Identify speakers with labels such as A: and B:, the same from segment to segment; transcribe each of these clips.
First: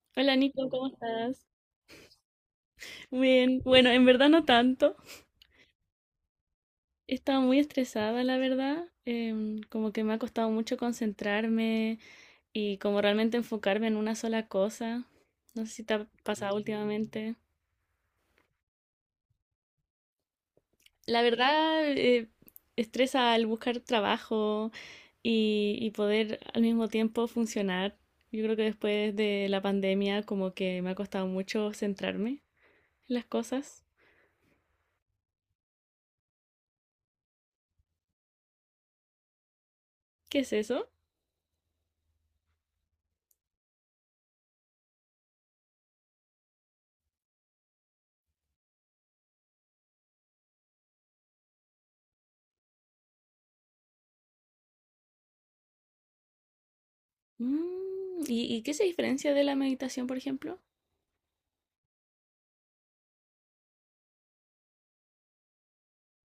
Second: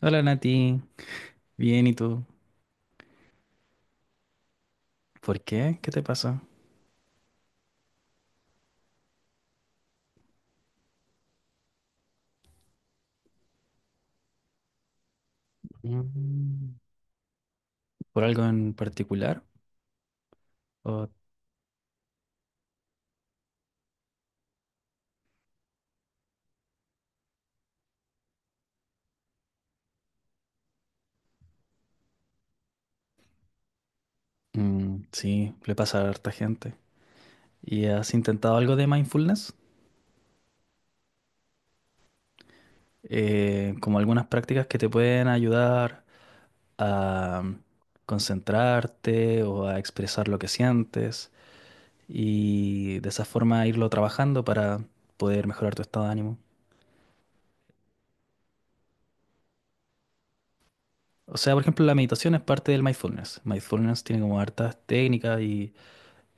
A: Hola
B: Hola Nico,
A: Nati,
B: ¿cómo estás?
A: bien, ¿y tú?
B: Muy Bien, bueno, en verdad no tanto.
A: ¿Por qué? ¿Qué te pasó?
B: He estado muy estresada, la verdad. Como que me ha costado mucho concentrarme y como realmente enfocarme en una sola cosa. No sé si te ha pasado
A: Mm.
B: últimamente.
A: ¿Por algo en particular? O,
B: La verdad, estresa al buscar trabajo y poder al mismo tiempo funcionar. Yo creo que después de la pandemia como que me ha costado mucho centrarme en las cosas.
A: sí, le pasa a harta gente. ¿Y has intentado algo de mindfulness?
B: ¿Qué es eso?
A: Como algunas prácticas que te pueden ayudar a concentrarte o a expresar lo que sientes y de esa forma irlo trabajando para poder mejorar tu estado de ánimo.
B: Mm, ¿y qué se diferencia de la meditación, por ejemplo?
A: O sea, por ejemplo, la meditación es parte del mindfulness. Mindfulness tiene como hartas técnicas y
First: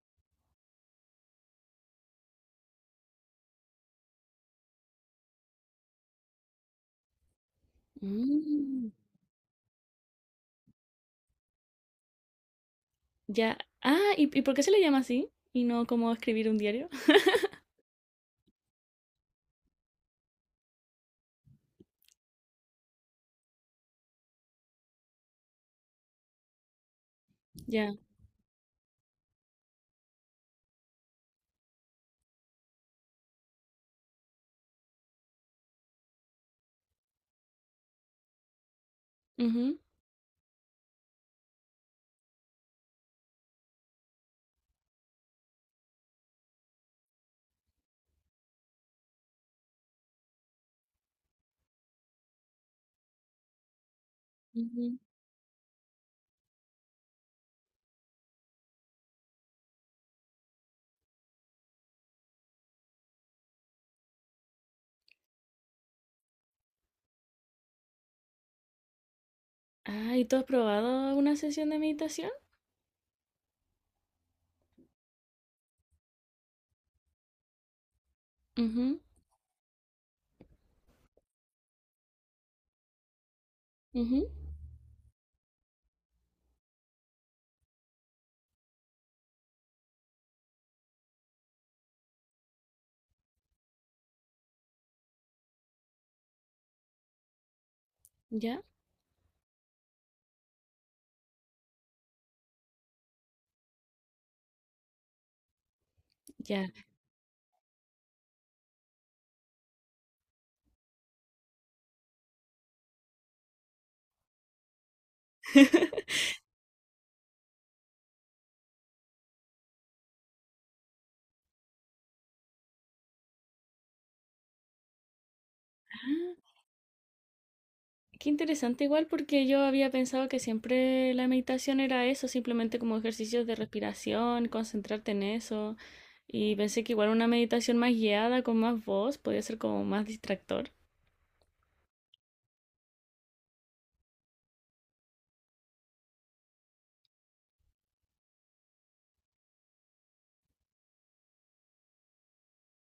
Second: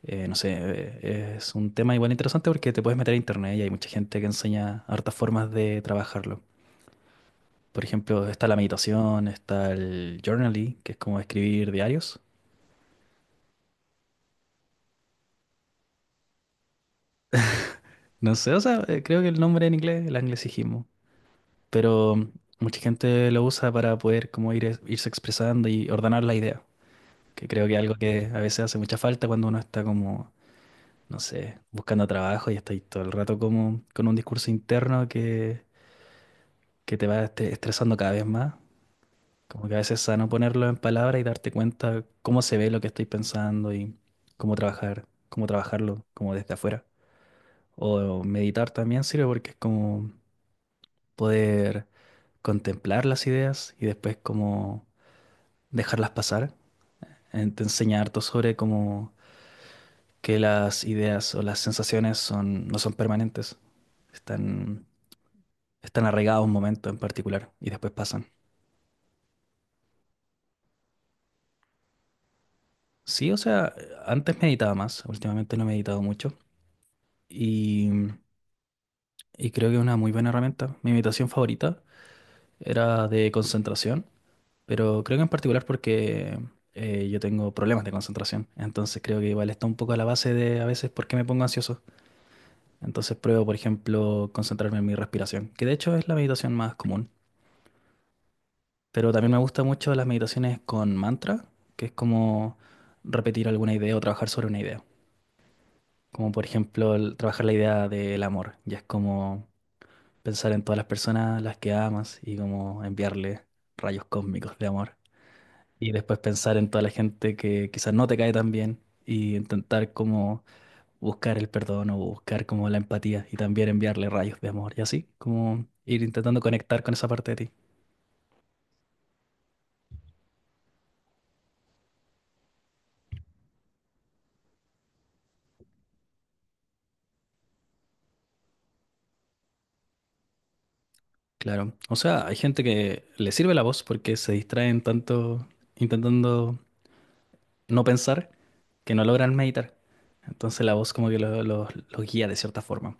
A: Eh, no sé, es un tema igual interesante porque te puedes meter a internet y hay mucha gente que enseña hartas formas de trabajarlo. Por ejemplo, está la
B: Mm,
A: meditación, está el journaling, que es como escribir diarios.
B: ya. Ah, ¿y por qué se le llama así? Y no como escribir un diario.
A: No sé, o sea, creo que el nombre en inglés, el anglicismo. Pero mucha gente lo usa para poder como ir, irse expresando y ordenar la idea, que creo que es
B: Ya.
A: algo que a veces hace mucha falta cuando uno está como, no sé, buscando trabajo y está ahí todo el rato como con un discurso interno que te va estresando cada vez más. Como que a
B: Ujú,
A: veces es sano ponerlo en palabras y darte cuenta cómo se ve lo que estoy pensando y cómo trabajar, cómo trabajarlo como desde afuera. O meditar también sirve porque es como poder contemplar las ideas y después como
B: ujú.
A: dejarlas pasar. Te enseña harto sobre cómo que las ideas o las sensaciones son, no son permanentes. Están, están arraigados a un momento en particular y después pasan.
B: Ah, ¿y tú has probado una sesión de meditación?
A: Sí, o sea, antes meditaba más, últimamente no he meditado mucho. Y
B: Ujú,
A: Y creo que es una muy buena herramienta. Mi meditación favorita era de concentración,
B: ujú.
A: pero creo que en particular porque yo tengo problemas de concentración. Entonces creo que igual está un poco a la base de a veces por qué me pongo ansioso. Entonces pruebo, por ejemplo, concentrarme en mi respiración, que de hecho es la meditación más común.
B: Ya,
A: Pero también me gustan mucho las meditaciones con mantra, que es como repetir alguna idea o trabajar sobre una idea. Como por
B: ya.
A: ejemplo trabajar la idea del amor. Ya es como pensar en todas las personas a las que amas y como enviarle rayos cósmicos de amor. Y después pensar en toda la gente que quizás no te cae tan bien y intentar como buscar el perdón o buscar como la empatía y también enviarle rayos de amor y así, como ir intentando
B: Ah,
A: conectar con esa parte de ti.
B: qué interesante igual porque yo había pensado que siempre la meditación era eso, simplemente como ejercicios de respiración, concentrarte en eso, y pensé que igual una meditación más guiada con más voz podía ser como más distractor.
A: Claro. O sea, hay gente que le sirve la voz porque se distraen tanto intentando no pensar que no logran meditar. Entonces la voz como que los guía de cierta forma.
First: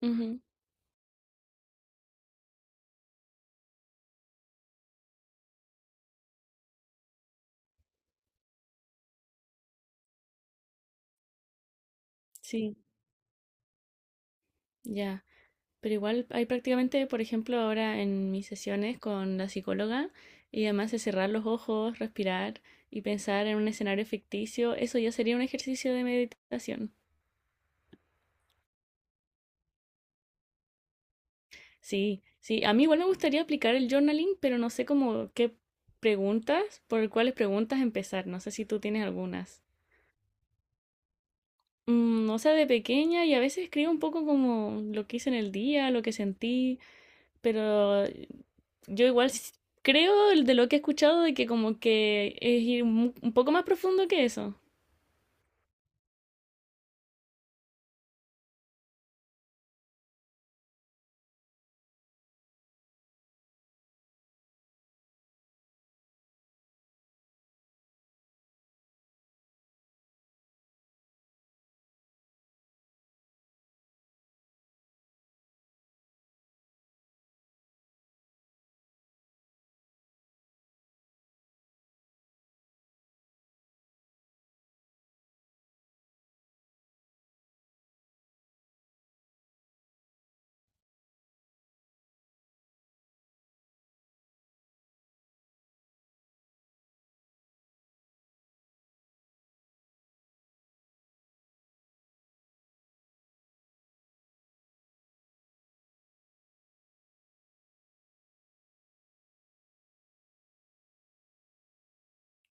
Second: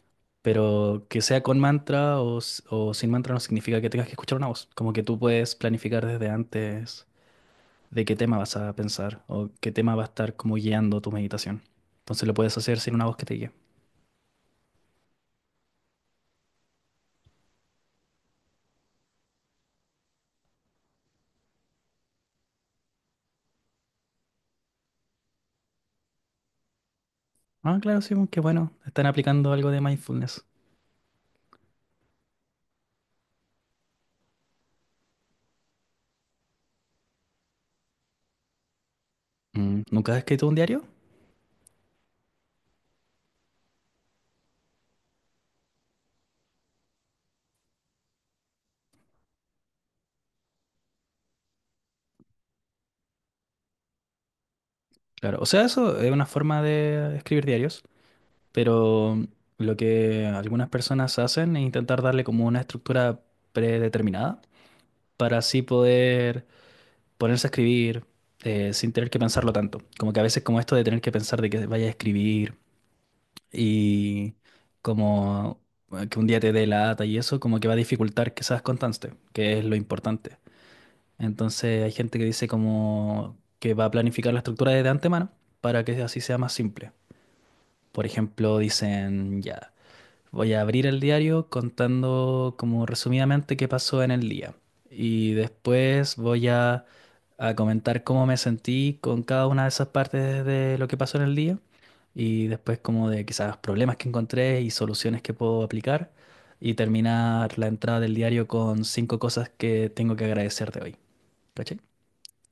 B: Ujú,
A: Pero que sea con mantra o sin mantra no significa que tengas que escuchar una voz. Como que tú puedes planificar desde antes de qué tema vas a pensar o qué tema va a estar como guiando tu meditación. Entonces lo puedes
B: sí.
A: hacer sin una voz que te guíe.
B: Ya, pero igual hay prácticamente, por ejemplo, ahora en mis sesiones con la psicóloga, y además de cerrar los ojos, respirar y pensar en un escenario ficticio, eso ya sería un ejercicio de meditación.
A: Ah, claro, sí, qué bueno. Están aplicando algo de mindfulness.
B: Sí, sí, a mí igual me gustaría aplicar el journaling, pero no sé cómo qué preguntas, por cuáles preguntas empezar, no sé si tú tienes algunas.
A: Mm, ¿nunca has escrito un diario?
B: Mm, o sea, de pequeña y a veces escribo un poco como lo que hice en el día, lo que sentí, pero yo igual creo el de lo que he escuchado de que como que es ir un poco más profundo que eso.
A: Claro, o sea, eso es una forma de escribir diarios, pero lo que algunas personas hacen es intentar darle como una estructura predeterminada para así poder ponerse a escribir sin tener que pensarlo tanto. Como que a veces como esto de tener que pensar de que vayas a escribir y como que un día te dé lata y eso como que va a dificultar que seas constante, que es lo importante. Entonces hay gente que dice como que va a planificar la estructura desde antemano para que así sea más simple. Por ejemplo, dicen ya. Voy a abrir el diario contando como resumidamente qué pasó en el día. Y después a comentar cómo me sentí con cada una de esas partes de lo que pasó en el día. Y después como de quizás problemas que encontré y soluciones que puedo aplicar. Y terminar la entrada del diario con cinco cosas que tengo que agradecer de hoy. ¿Cachai?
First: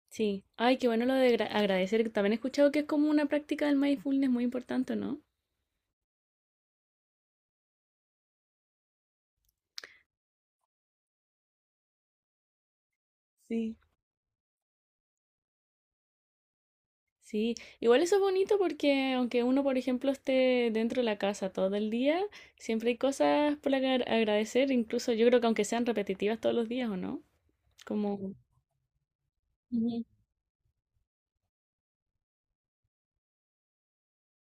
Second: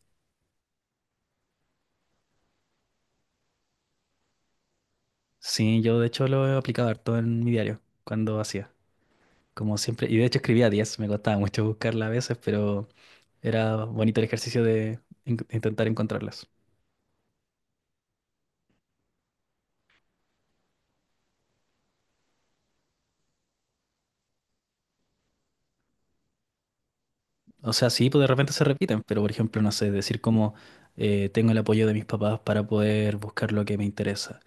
B: Sí. Ay, qué bueno lo de agradecer. También he escuchado que es como una práctica del mindfulness muy importante, ¿no?
A: Sí, yo de hecho lo he aplicado harto en mi diario cuando hacía. Como siempre. Y de hecho escribía 10 me costaba mucho buscarla a veces, pero...
B: Sí,
A: Era bonito el ejercicio de intentar encontrarlas.
B: sí, igual eso es bonito porque aunque uno, por ejemplo, esté dentro de la casa todo el día, siempre hay cosas por agradecer, incluso yo creo que aunque sean repetitivas todos los días, ¿o no?
A: O sea, sí, pues de
B: Como...
A: repente se repiten, pero por ejemplo, no sé,
B: Ujú.
A: decir como tengo el apoyo de mis papás para poder buscar lo que me interesa.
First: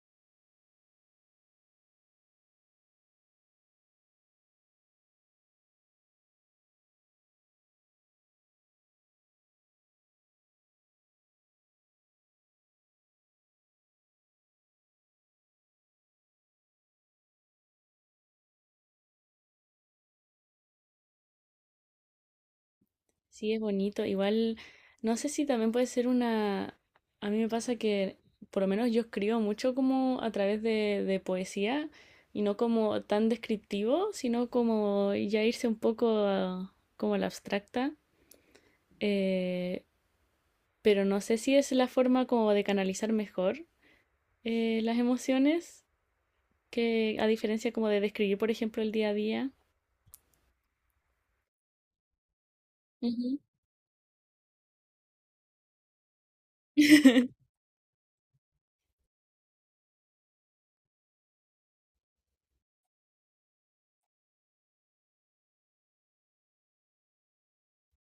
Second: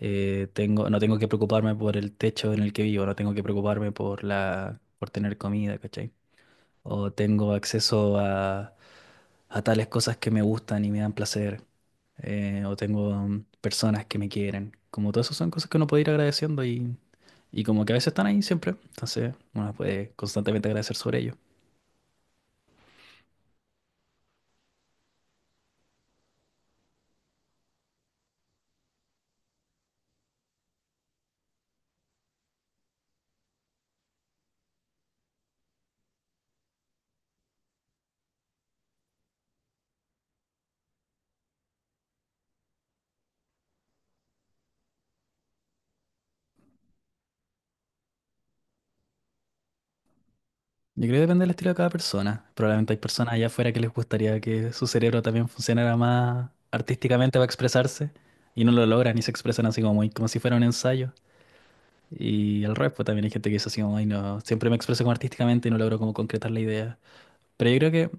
A: Tengo, no tengo que preocuparme por el techo en el que vivo, no tengo que preocuparme por la, por tener comida, ¿cachai? O tengo acceso a tales cosas que me gustan y me dan placer. O tengo personas que me quieren. Como todas esas son cosas que uno puede ir agradeciendo y como que a veces están ahí siempre, entonces uno puede constantemente agradecer sobre ello.
B: Sí, es bonito. Igual, no sé si también puede ser una... A mí me pasa que, por lo menos yo escribo mucho como a través de poesía y no como tan descriptivo, sino como ya irse un poco como a la abstracta. Eh, pero no sé si es la forma como de canalizar mejor las emociones, que a diferencia como de describir, por ejemplo, el día a día.
A: Yo creo que depende del estilo de cada persona. Probablemente hay personas
B: Ujú.
A: allá afuera que les gustaría que su cerebro también funcionara más artísticamente para expresarse y no lo logran y se expresan así como, muy, como si fuera un ensayo. Y al revés, pues también hay gente que dice así como, ay, no, siempre me expreso como artísticamente y no logro como concretar la idea. Pero yo creo que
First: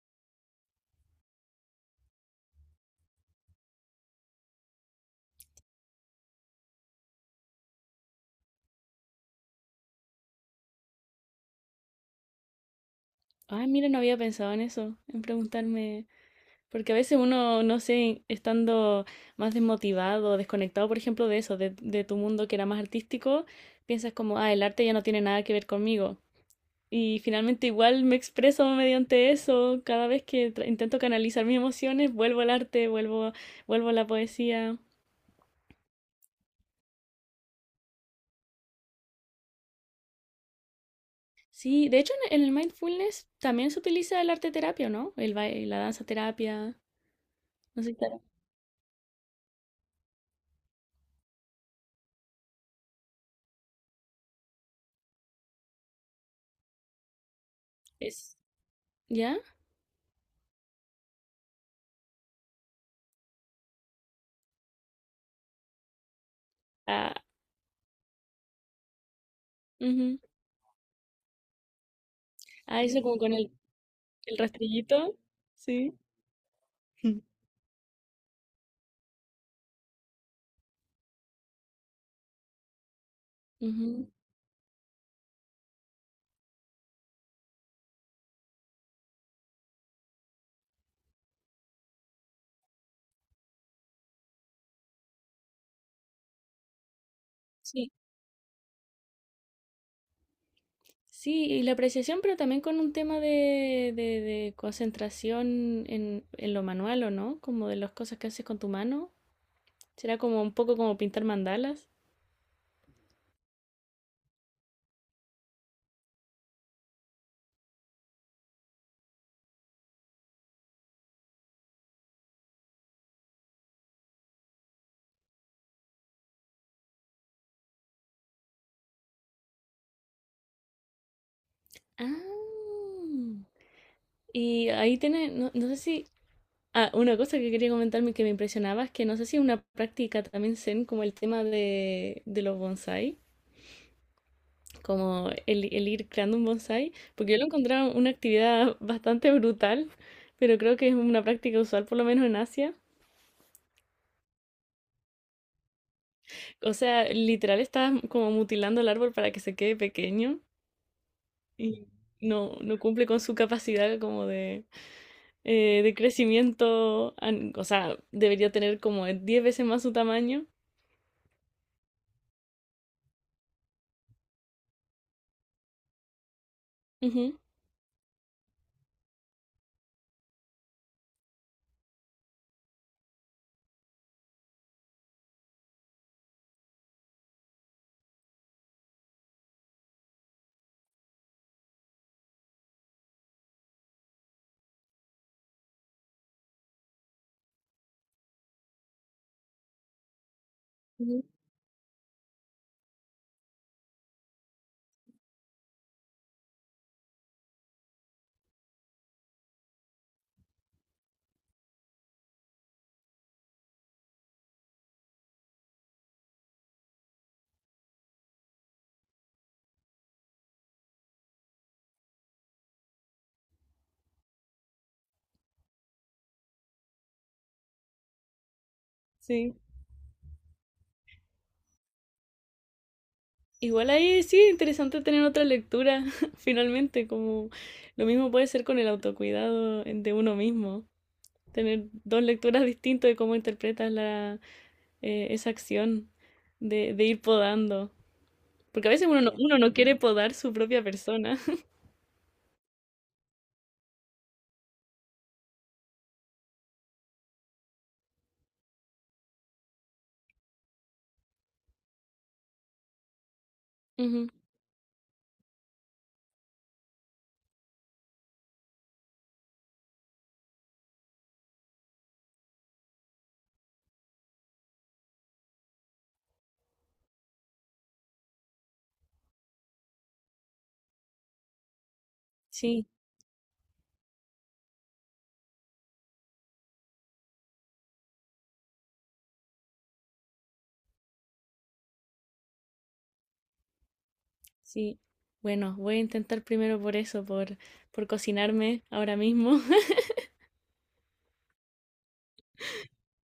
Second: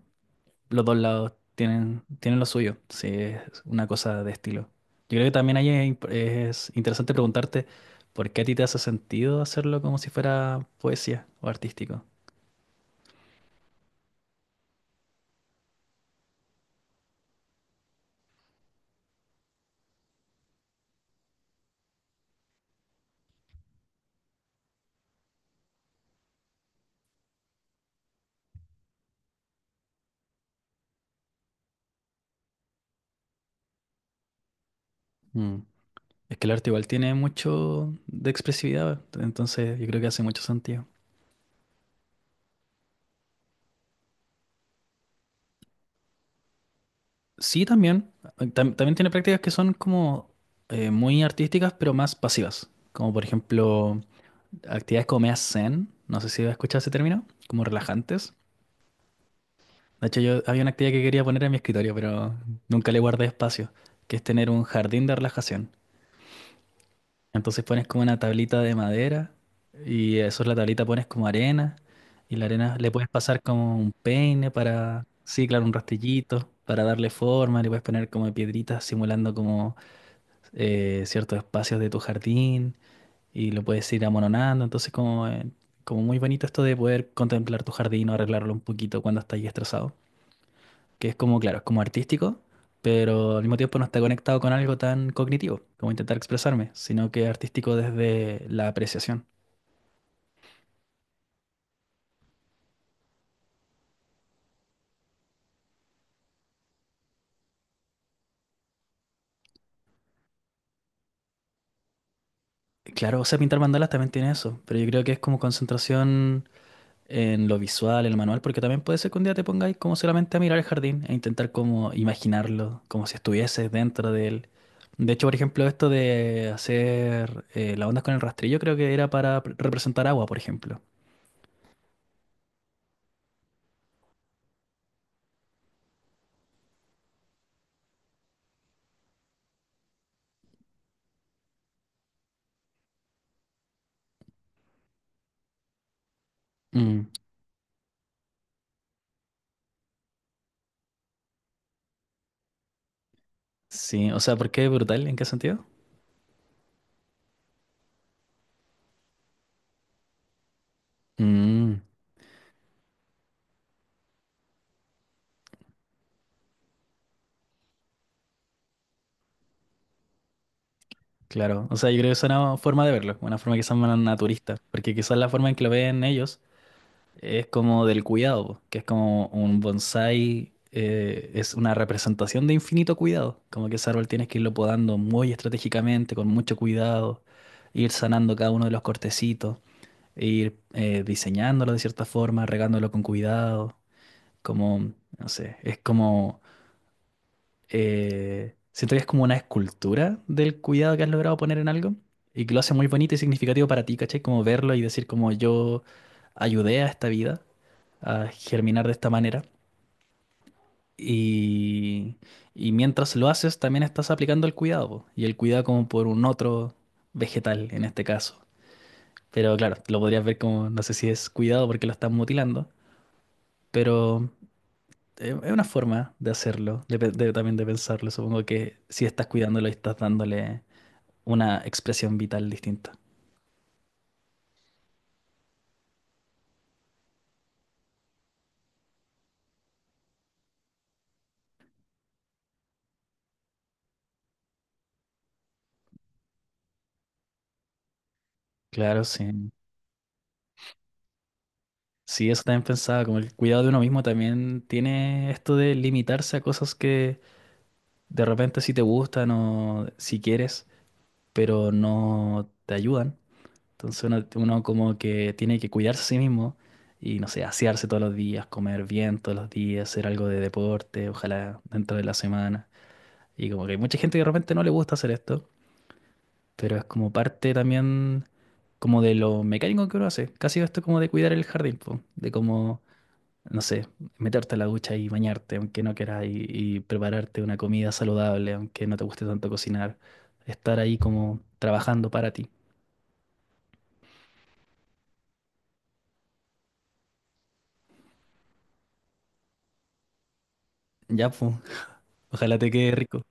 A: los dos lados tienen, tienen lo suyo, sí, es una cosa de estilo. Yo creo que también ahí es interesante preguntarte por qué a ti te hace sentido hacerlo como si fuera poesía o artístico.
B: Ay, mira, no había pensado en eso, en preguntarme. Porque a veces uno, no sé, estando más desmotivado, desconectado, por ejemplo, de eso, de tu mundo que era más artístico, piensas como, ah, el arte ya no tiene nada que ver conmigo. Y finalmente igual me expreso mediante eso. Cada vez que intento canalizar mis emociones, vuelvo al arte, vuelvo, vuelvo a la poesía.
A: Mm. Es que el arte igual tiene mucho de expresividad, entonces yo creo que hace mucho sentido.
B: Sí, de hecho en el mindfulness también se utiliza el arte terapia, ¿no? El baile, la danza terapia.
A: Sí,
B: No sé si
A: también.
B: claro.
A: También tiene prácticas que son como muy artísticas, pero más pasivas. Como por ejemplo, actividades como meas zen, no sé si has escuchado ese término, como relajantes.
B: Es, ¿ya?
A: De hecho, yo había una actividad que quería poner en mi escritorio, pero nunca le guardé espacio, que es tener un jardín de relajación.
B: Ah,
A: Entonces pones como una tablita de madera y
B: ujú.
A: eso es la tablita pones como arena y la arena
B: Ah,
A: le
B: eso
A: puedes
B: como con
A: pasar como un
B: el
A: peine para,
B: rastrillito.
A: sí, claro, un
B: Sí.
A: rastillito para darle forma, le puedes poner como piedritas simulando como ciertos espacios de tu jardín y lo puedes ir
B: Ujú,
A: amononando. Entonces como, como muy bonito esto de poder contemplar tu jardín o arreglarlo un poquito cuando estás estresado, que es como, claro, es como artístico, pero al mismo tiempo no está conectado con algo tan cognitivo como intentar expresarme, sino que es artístico
B: sí,
A: desde la apreciación.
B: sí, y la apreciación, pero también con un tema de concentración en lo manual, ¿o no? Como de las cosas que haces con tu mano. Será como un poco como pintar mandalas.
A: Claro, o sea, pintar mandalas también tiene eso, pero yo creo que es como concentración en lo visual, en lo manual, porque también puede ser que un día te pongáis como solamente a mirar el jardín e intentar como imaginarlo, como si estuvieses dentro de él. De hecho, por ejemplo, esto de hacer las ondas con el rastrillo creo que era para representar agua, por ejemplo.
B: Ah, y ahí tiene, no, no sé si... Ah, una cosa que quería comentarme que me impresionaba es que no sé si es una práctica también zen como el tema de los bonsai. Como el ir creando un bonsai,
A: Mm,
B: porque yo lo encontraba una actividad bastante brutal, pero creo que es una práctica usual por lo menos en Asia.
A: sí, o sea, ¿por qué brutal? ¿En qué sentido?
B: O sea, literal estás como mutilando el árbol para que se quede pequeño
A: Mm,
B: y no, no cumple con su capacidad como de crecimiento, o sea, debería tener como 10 veces más su tamaño.
A: claro, o sea, yo creo que es una forma de verlo, una forma quizás más naturista, porque quizás la forma en que lo ven ellos
B: Ujú,
A: es como del cuidado, po, que es como un bonsái, es una representación de infinito cuidado, como que ese árbol tienes que irlo podando muy estratégicamente, con mucho cuidado, ir sanando cada uno de los cortecitos, e ir diseñándolo de cierta forma, regándolo con cuidado, como, no sé, es como siento que es como una escultura del cuidado que has
B: ujú,
A: logrado poner en algo y que lo hace muy bonito y significativo para ti, ¿cachai? Como verlo y decir como yo ayudé a esta vida a germinar de esta manera. Y, y mientras lo haces, también estás aplicando el cuidado, po, y el cuidado como por un otro vegetal en este caso. Pero claro, lo podrías ver como, no sé si es cuidado porque lo están mutilando, pero es una forma de hacerlo, también de pensarlo. Supongo que si estás
B: sí.
A: cuidándolo y estás dándole una expresión vital distinta.
B: Igual ahí sí, interesante tener otra lectura, finalmente, como lo mismo puede ser con el autocuidado de uno mismo. Tener dos lecturas distintas de cómo interpretas la, esa acción de ir podando. Porque a
A: Claro,
B: veces
A: sí.
B: uno no quiere podar su propia persona.
A: Sí, eso también pensaba, como el cuidado de uno mismo también tiene esto de limitarse a cosas que de repente sí te gustan o si quieres, pero no te ayudan. Entonces uno,
B: Ujú,
A: uno como que tiene que cuidarse a sí mismo y, no sé, asearse todos los días, comer bien todos los días, hacer algo de deporte, ojalá dentro de la semana. Y como que hay mucha gente que de repente no le gusta hacer esto, pero es como parte también como de lo mecánico que uno hace. Casi esto como de cuidar el jardín, po, de como,
B: sí,
A: no sé, meterte a la ducha y bañarte, aunque no quieras, y prepararte una comida saludable, aunque no te guste tanto cocinar. Estar ahí como trabajando para ti.
B: sí. Bueno, voy a intentar primero por eso, por cocinarme ahora mismo.
A: Ya, pues, ojalá te quede rico.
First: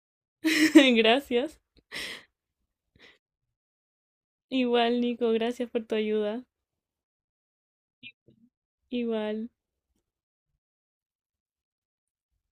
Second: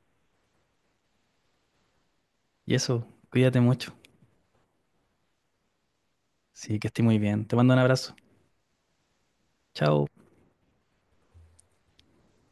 B: Gracias.
A: Y eso, cuídate mucho.
B: Igual, Nico, gracias por tu ayuda.
A: Sí, que esté muy bien. Te mando un abrazo.
B: Igual.
A: Chao.